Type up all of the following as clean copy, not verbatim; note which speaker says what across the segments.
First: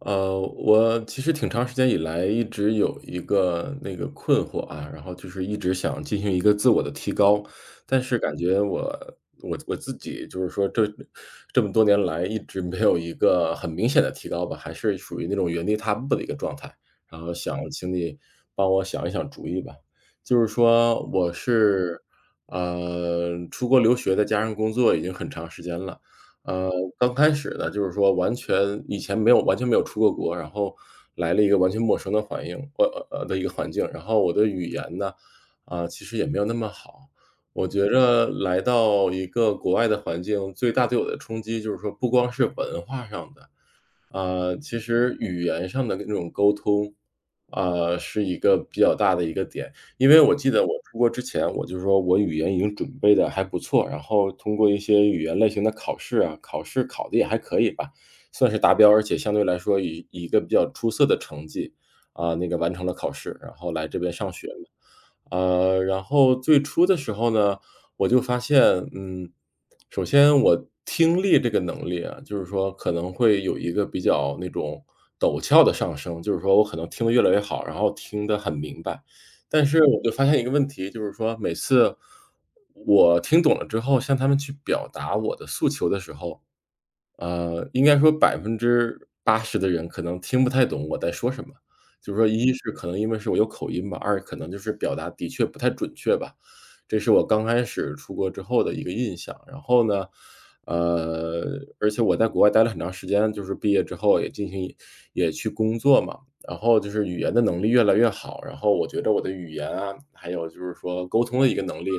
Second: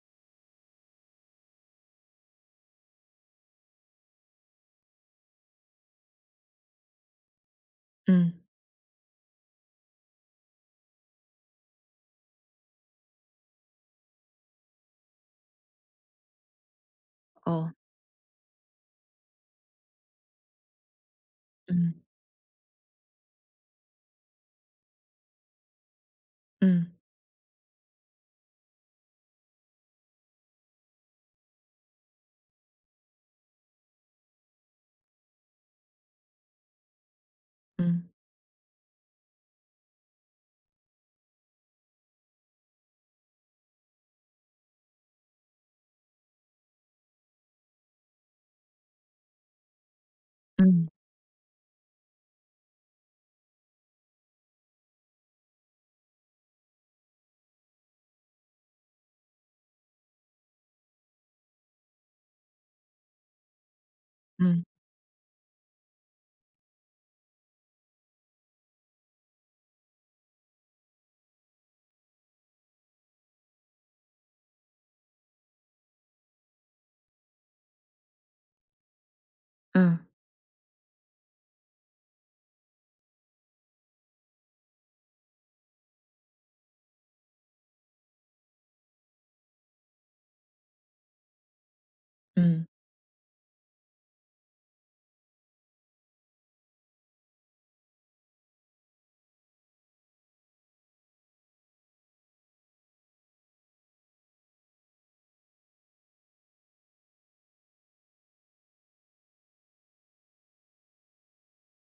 Speaker 1: 我其实挺长时间以来一直有一个那个困惑啊，然后就是一直想进行一个自我的提高，但是
Speaker 2: 嗯，
Speaker 1: 感觉我自己就是说这么多年来一直没有一个很明显的提高吧，还是属于那种原地踏步的一个状态。然后想
Speaker 2: 哦，
Speaker 1: 请你帮我想一想主意吧，就是说我
Speaker 2: 嗯，
Speaker 1: 是出国留学再加上工作已经很长时间了，呃，
Speaker 2: 嗯，
Speaker 1: 刚开始呢，就是说完全以前没有完全没有出过国，然后来了一个完全陌生的环境，然后我的语言呢，啊，其实也没有那么好。我觉
Speaker 2: 嗯，
Speaker 1: 着来到一个国外的环境，最大对我的冲击就是说，不光是文化上的，其实语言上的那种沟通，啊，是一个比较大的一个点。因为我记得我
Speaker 2: 嗯，
Speaker 1: 出国之前，我就说我语言已经准备的还不错，然后通过一些语言类型的考试啊，考试考的也还可以吧，算是达标，而且相对来说以一个比较出色的成绩，啊，那个完成了考试，然后来这边上学
Speaker 2: 嗯，
Speaker 1: 嘛。然后最初的时候呢我就发现，嗯，首先我听力这个能力啊，就是说可能会有一个比较那种陡峭的上升，就是说我可能听得越来越好，然后听得很明白。但是
Speaker 2: 嗯，
Speaker 1: 我就发现一个问题，就是说每次我听懂了之后，向他们去表达我的诉求的时候，应该说80%的人可能听不太懂我在说什么。就是说一
Speaker 2: 嗯，
Speaker 1: 是可能因为是我有口音吧，二可能就是表达的确不太准确吧。这是我刚开始出国之后的一个印象。然后呢，而且我在国外待了很长时间，就是毕业之后也进行也去工作嘛，然后就是语言的能力越来越好，然后我觉得我的语言啊，还有就是说沟通的一个能力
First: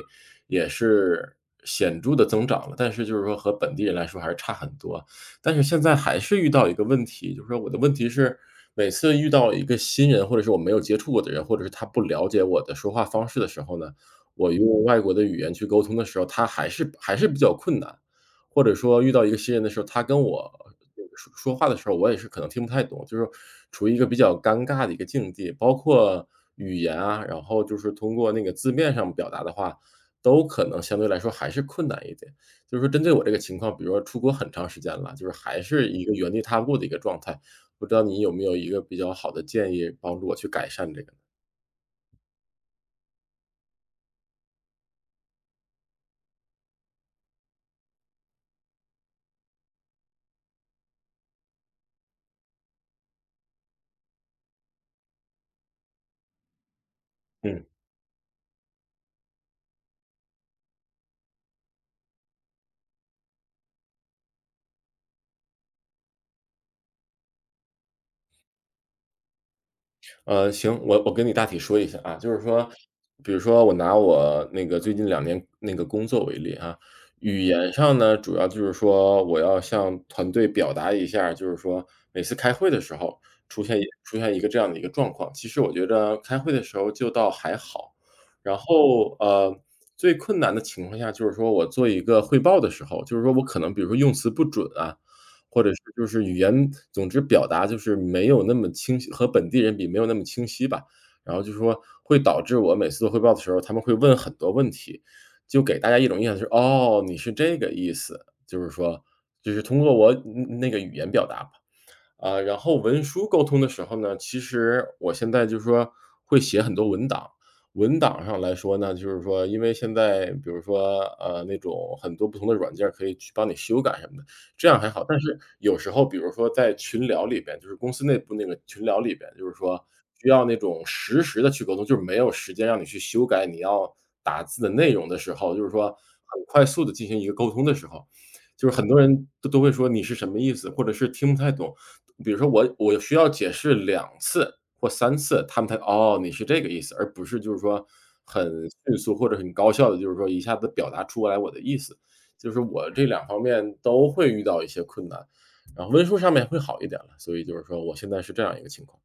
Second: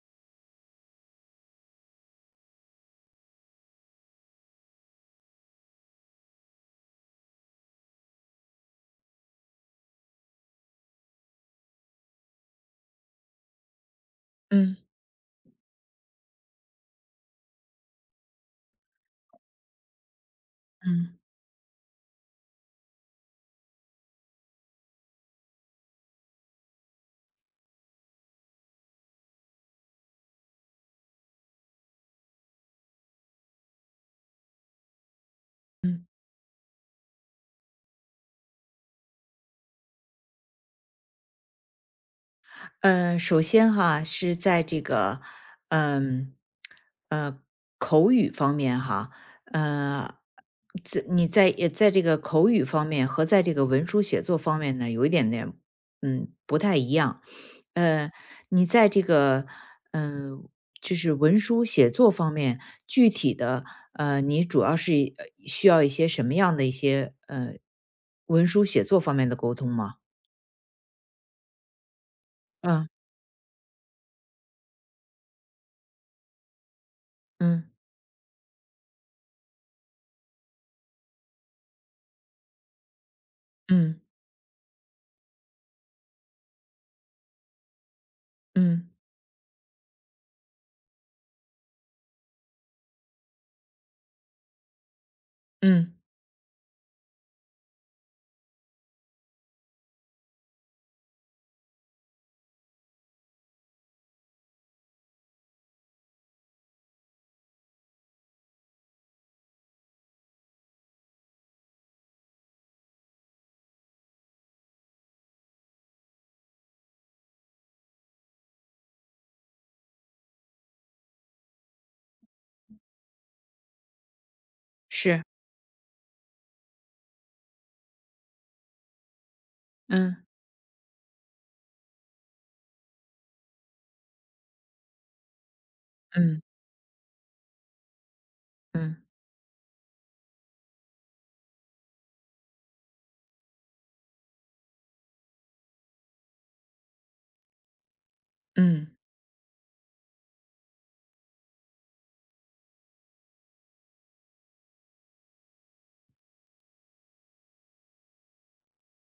Speaker 1: 也是显著的增长了，但是就是说和本地人来说还是差很多。但是现在还是遇到一个问题，就是说我的问题是，每次遇到一个新人，或者是我没有接触过的人，或者是他不了解我的说话方式的时候呢，我
Speaker 2: 嗯，嗯，
Speaker 1: 用外国的语言去沟通的时候，他还是比较困难。或者说遇到一个新人的时候，他跟我这个
Speaker 2: 嗯
Speaker 1: 说话的时候，我也是可能听不太懂，就是处于一个比较尴尬的一个境地。包括语言啊，然后就是通过那个字面上表达的话，都可能相对来说还是困难一点。就是说针对我这个情况，比如说出国很长时间了，就是还是一
Speaker 2: 嗯。
Speaker 1: 个原地踏步的一个状态，不知道你有没有一个比较好的建议帮助我去改善这个？
Speaker 2: 嗯，首先哈，是在这个，嗯，呃，口语方面哈，嗯，在也在这个口语方面和在这个文书写作方面呢，有一点点，不太一样。
Speaker 1: 嗯。
Speaker 2: 呃，你在这个，嗯、就是文书写作方面，具体的，你主要是需要一些什么样的一些，文书写作方面的沟通吗？
Speaker 1: 行，我跟你大体说一下啊，就是说，
Speaker 2: 嗯
Speaker 1: 比如说我拿我那个最近2年那个工作为例啊，语
Speaker 2: 嗯
Speaker 1: 言上呢，主要就是说我要向团队表达一下，就是说每次开会的时候
Speaker 2: 嗯
Speaker 1: 出现一个这样的一个状况，其实我觉得开会的时候就倒还好。然
Speaker 2: 嗯。
Speaker 1: 后，最困难的情况下就是说我做一个汇报的时候，就是说我可能比如说用词不准啊，或者是
Speaker 2: 嗯，
Speaker 1: 就是语言总之表达就是没有那么清晰和本地人比没有那么清晰吧。然后就说会导致我每次做汇报的时候，他们会问很多问题，就给大家一种印象就是："哦，你是这个意思。"就是说就是通过我那个语言表达吧。啊，然后文书沟通的时候呢，其实我现在就是说会写很多文档，文档上来说呢，就是说因为现在比如说，那种很多不同的软件儿可以去帮你修改什么的，这样还好。但
Speaker 2: 是，
Speaker 1: 是有时候比如说在群聊里边，就是公司内部那个群聊里边，就是说
Speaker 2: 嗯。
Speaker 1: 需要那种实时的去沟通，就是没有时间让你去修改你要打字的内容的时候，就是说
Speaker 2: 嗯
Speaker 1: 很快速的进行一个沟通的时候，就是很
Speaker 2: 嗯
Speaker 1: 多人都会说你是什么意思，或者是听不太懂。比如说我需要解释2次或3次，他们才"哦，你是这个意思"，而不是就是说很迅
Speaker 2: 嗯，
Speaker 1: 速或者很高效的，就是说一下子表达出来我的意思。就是我这两方面都会遇到一些困难，然后温书上面会好一点了，所以就是说我现在是这样一个情况。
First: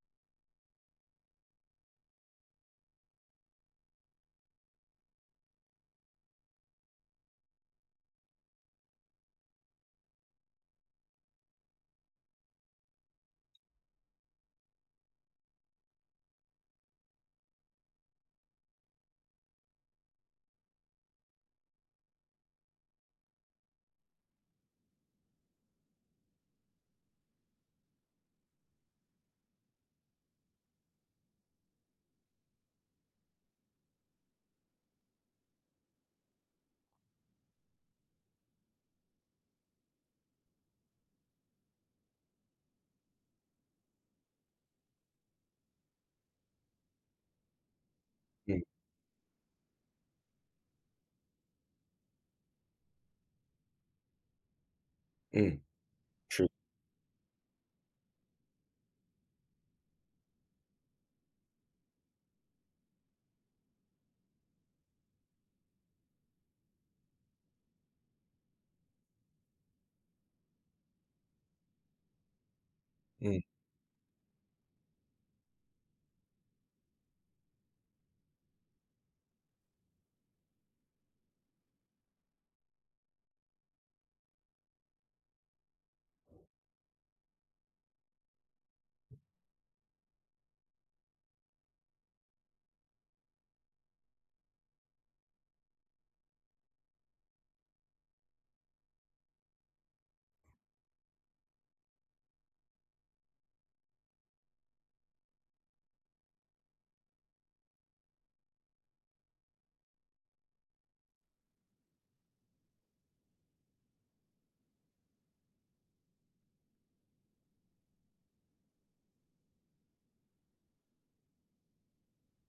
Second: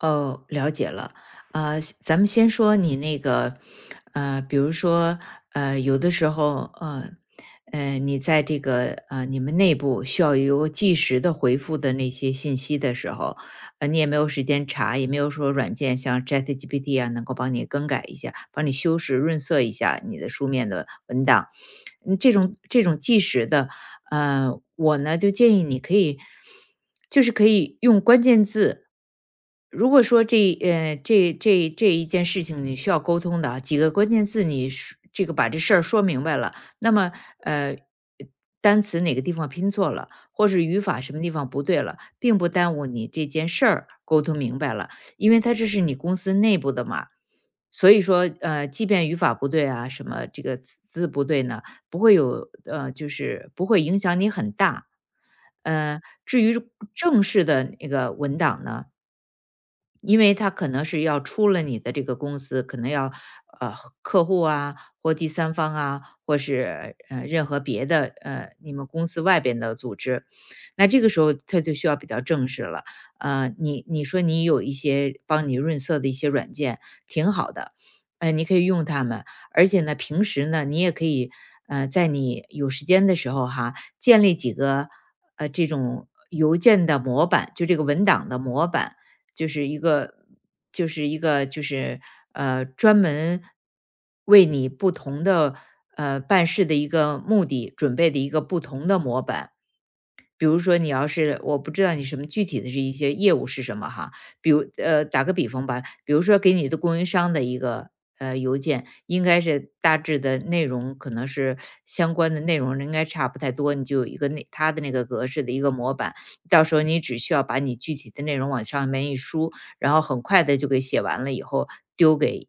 Speaker 2: 哦，了解了。咱们先说你那个，比如说，有的时候，你在这个你们内部需要有个即时的回复的那些信息的时候，你也没有时间查，也没有说软件像 ChatGPT 啊能够帮你更改一下，帮你修饰润色一下你的书面的文档。嗯，这种即时的，我呢就建议你可以，就是可以用关键字。如果说这一件事情你需要沟通的啊几个关键字你说，这个把这事儿说明白了，那么呃单词哪个地方拼错了，或是语法什么地方不对了，并不耽误你这件事儿沟通明白了，因为它这是你公司内部的嘛。所以说，
Speaker 1: 嗯，
Speaker 2: 即便语法不对啊，什么这个字不对呢，不会有呃，就是不会影响你很大。
Speaker 1: 嗯，
Speaker 2: 至
Speaker 1: 是，
Speaker 2: 于正式的那个文档呢，因为他可能是要出了你的这个公司，可能要呃客户啊，或第三方啊，或是任何别的你们公司外边的组织，那这个时候他就需要比较正式了。
Speaker 1: 嗯，
Speaker 2: 你说你有一些帮你润色的一些软件，挺好的，你可以用它们，而且呢，平时呢，你也可以在你有时间的时候哈，建立几个这种邮件的模板，就这个文档的模板。就是一个就是一个就是专门为你不同的办事的一个目的准备的一个不同的模板。比如说你要是我不知道你什么具体的是一些业务是什么哈，比如打个比方吧，比如说给你的供应商的一个邮件，应该是大致的内容可能是相关的内容应该差不太多，你就有一个那它的那个格式的一个模板，到时候你只需要把你具体的内容往上面一输，然后很快的就给写完了以后丢给。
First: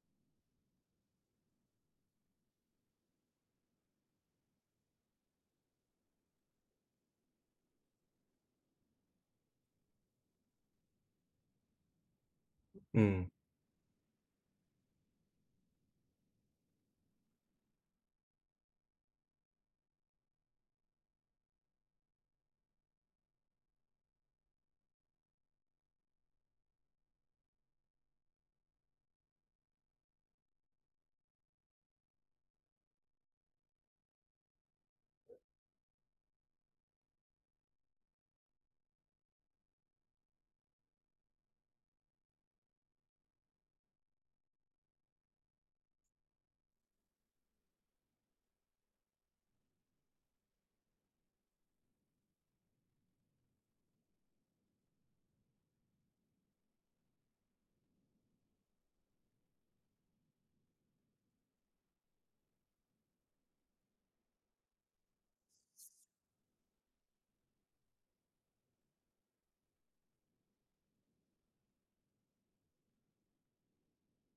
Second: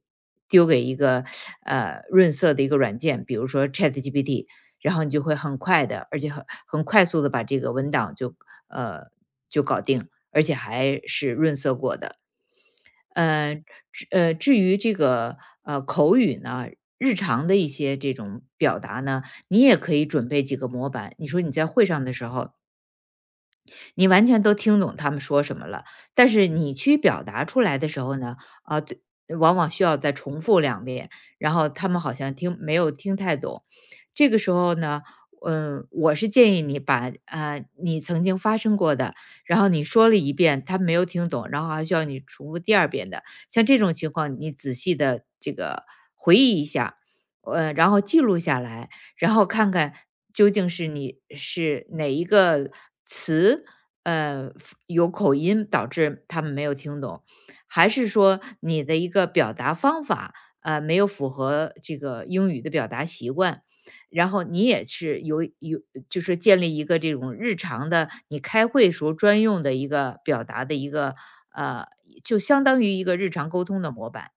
Speaker 2: 丢给一个润色的一个软件，比如说 Chat GPT，然后你就会很快的，而且很快速的把这个文档就呃搞定，而且还是润色过的。
Speaker 1: 嗯，
Speaker 2: 呃，至于这个口语呢，日常的一些这种表达呢，你也可以准备几个模板。你说你在会上的时候，你完全都听懂他们说什么了，但是你去表达出来的时候呢，啊，对，往往需要再重复两遍，然后他们好像听没有听太懂。这个时候呢，我是建议你把，啊，你曾经发生过的，然后你说了一遍，他没有听懂，然后还需要你重复第二遍的，像这种情况，你仔细的这个然后记录下来，然后看看究竟是你是哪一个词，呃，有口音导致他们没有听懂，还是说你的一个表达方法，没有符合这个英语的表达习惯。然后你也是有，就是建立一个这种日常的，你开会时候专用的一个表达的一个，呃，就相当于一个日常沟通的模板。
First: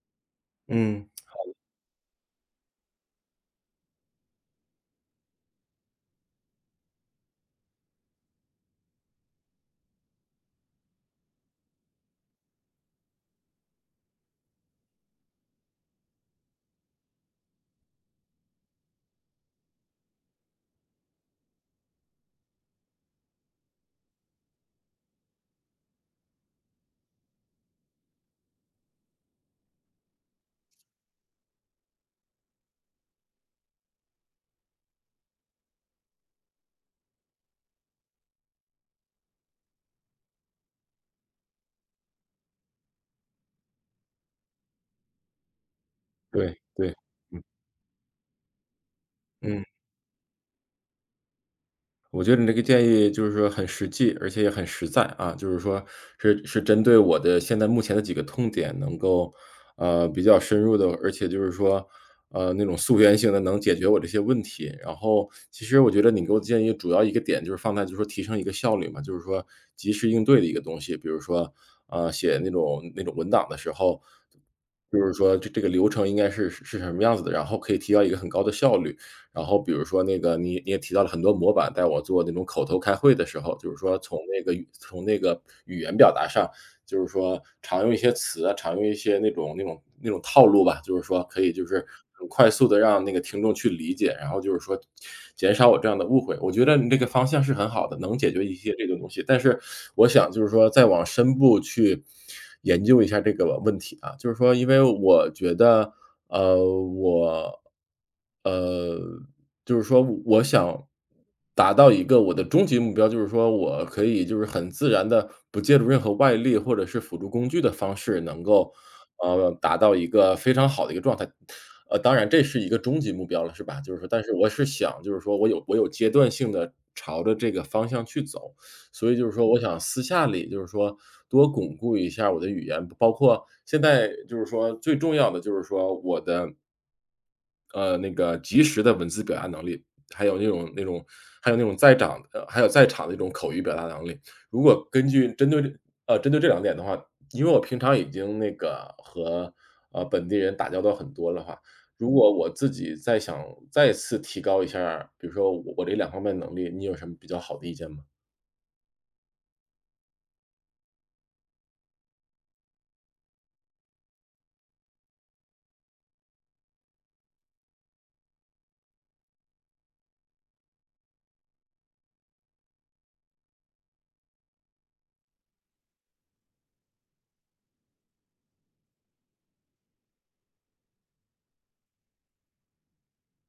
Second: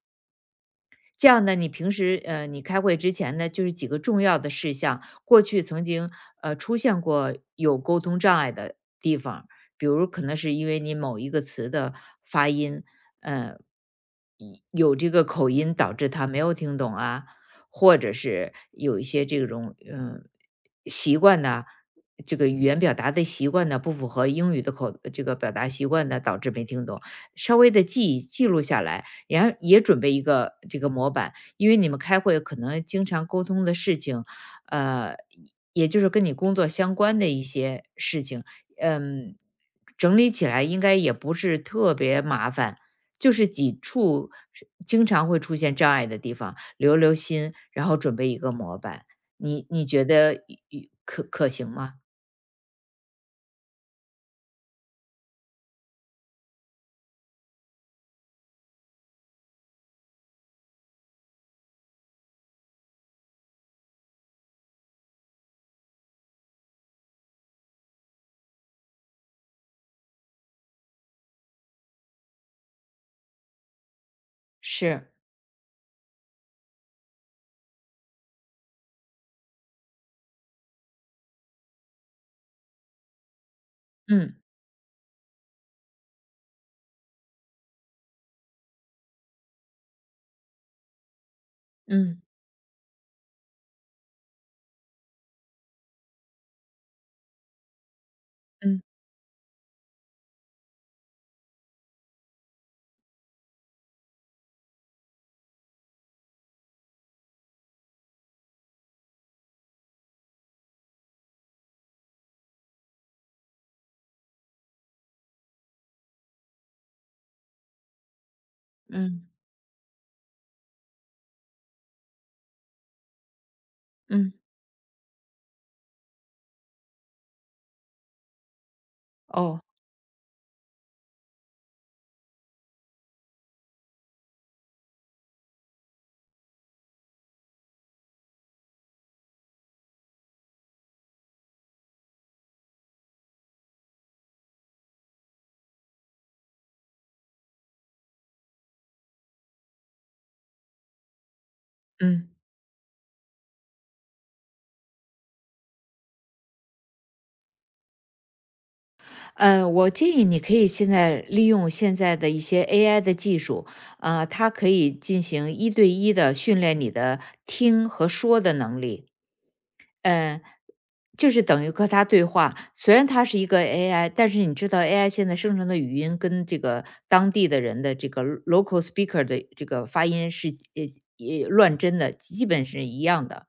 Speaker 1: 嗯，
Speaker 2: 这样呢，你平时你开会之前呢，就是几个重要的事项，过去曾经出现过有沟通障碍的地方，比如可能是因为你某一个词的发音，呃，一有这个口音导致他没有听懂啊，或者是有一些这种习惯呢，这个语言表达的习惯呢不符合英语的口这个表达习惯呢，导致没听懂，稍微的记录下来。然后也准备一个这个模板，因为你们开会可能经常沟通的事情，呃，也就是跟你工作相关的一些事情，嗯，整理起来应该也不是特别麻烦，就是几处是经常会出现障碍的地
Speaker 1: 对，
Speaker 2: 方，
Speaker 1: 对，
Speaker 2: 留
Speaker 1: 嗯。
Speaker 2: 心，然后准备一个模板。
Speaker 1: 嗯。
Speaker 2: 你觉得一一可可行吗？
Speaker 1: 我觉得你这个建议就是说很实际，而且也很实在啊，就是说是针对我的现在目前的几个痛点，能够比较深入的，而且就是说那种溯源性的能解决我这些问题。然后其实我觉得你给我建议主要一个点就是放在就是说提升一个效率嘛，就是说及时应对的一个东西，比如说写那种文档的时候，就是
Speaker 2: 是，
Speaker 1: 说这个流程应该是什么样子的，然后可以提高一个很高的效率。然后比如说那个你也提到了很多模板，在我做那种口头开会的时候，就是说
Speaker 2: 嗯
Speaker 1: 从那个语言表达上，就是说常用一些词啊，常用一些那种套路吧，就是说可以就是
Speaker 2: 嗯
Speaker 1: 很快速的让那个听众去理解，然后就是说减少我这样的误会。我觉得你这个方向是很好的，能解决一些
Speaker 2: 嗯
Speaker 1: 这个东西，但是我想就是说再往深部去研究一下这个问题啊，就是说因为我觉得呃，我，呃，就是说我想达到一个我的终极目标，就是说我可以就是很自然的，不借助任何外力或者是辅助工具的方式，能够，
Speaker 2: 嗯
Speaker 1: 达到一个非常好的一个状态。当然这是一个终极目标了，是吧？就是说但是
Speaker 2: 嗯，
Speaker 1: 我是想就是说我有阶段性的朝着这个方向去走。所以就是说，我
Speaker 2: 哦，
Speaker 1: 想私下里就是说多巩固一下我的语言，包括现在就是说最重要的就是说我的那个及时的文字表达能力，还有那种还有那种在场呃还有在场的一种口语表达能力。如果针对这两点的话，因为我平常已经那个和本地人打交道很多了话，如
Speaker 2: 嗯。
Speaker 1: 果我自己再想再次提高一下儿比如说我这两方面能力，你有什么比较好的意见吗？
Speaker 2: 我建议你可以现在利用现在的一些 AI 的技术，它可以进行一对一的训练你的听和说的能力。嗯、就是等于和它对话。虽然它是一个 AI，但是你知道 AI 现在生成的语音跟这个当地的人的这个 local speaker 的这个发音是呃也乱真的，基本是一样的。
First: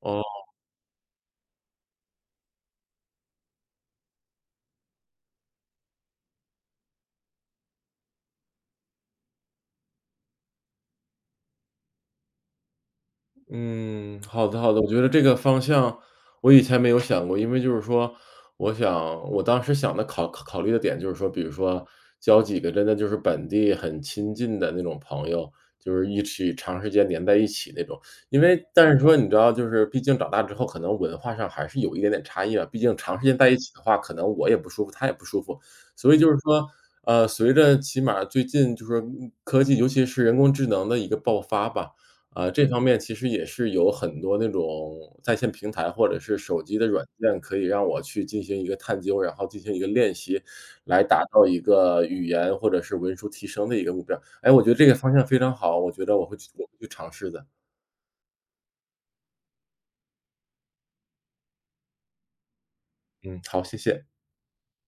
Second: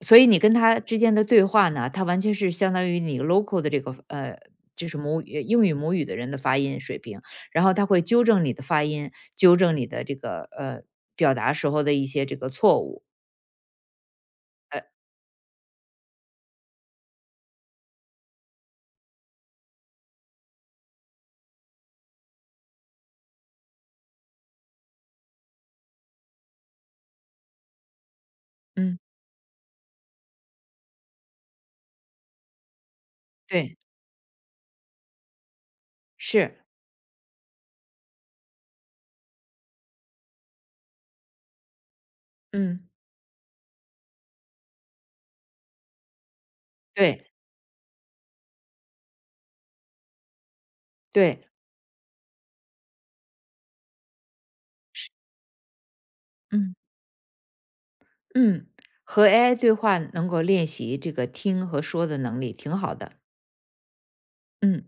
Speaker 2: 所以你
Speaker 1: 哦。
Speaker 2: 跟他之间的对话呢，它完全是相当于你 local 的这个就是母语英语母语的人的发音水平，然后他会纠正你的发音，纠正你的这个表达时候的一些这个错误。
Speaker 1: 嗯，好的好的，我觉得这个方向我以前没有想过，因为就是说，我想我当时想的考虑的点就是说，比如说交几个真的就是本地很亲近的那种朋友，就是一起长时间连在一起那种。因为但是
Speaker 2: 嗯，
Speaker 1: 说你知道，就是毕竟长大之后，可能文化上还是有一点点差异吧，毕竟长时间在一起
Speaker 2: 对，
Speaker 1: 的话，可能我也不舒服，他也不舒服，所以就是
Speaker 2: 是，
Speaker 1: 说。随着起码最近就是科技，尤其是人工智能的一个爆发吧，这方
Speaker 2: 嗯，
Speaker 1: 面其实也是有很多那种在线平台或者是手机的软
Speaker 2: 对
Speaker 1: 件，可以让我去进行一个探究，然后进行一个练习，来达到
Speaker 2: 对，
Speaker 1: 一个语言或者是文书提升的一个目标。哎，我觉得这个方向非常好，我觉得我会去我会
Speaker 2: 嗯
Speaker 1: 去尝试的。
Speaker 2: 嗯，和 AI 对话能够练习这个听和说的能力，挺好的。
Speaker 1: 嗯，好，谢谢。
Speaker 2: 嗯。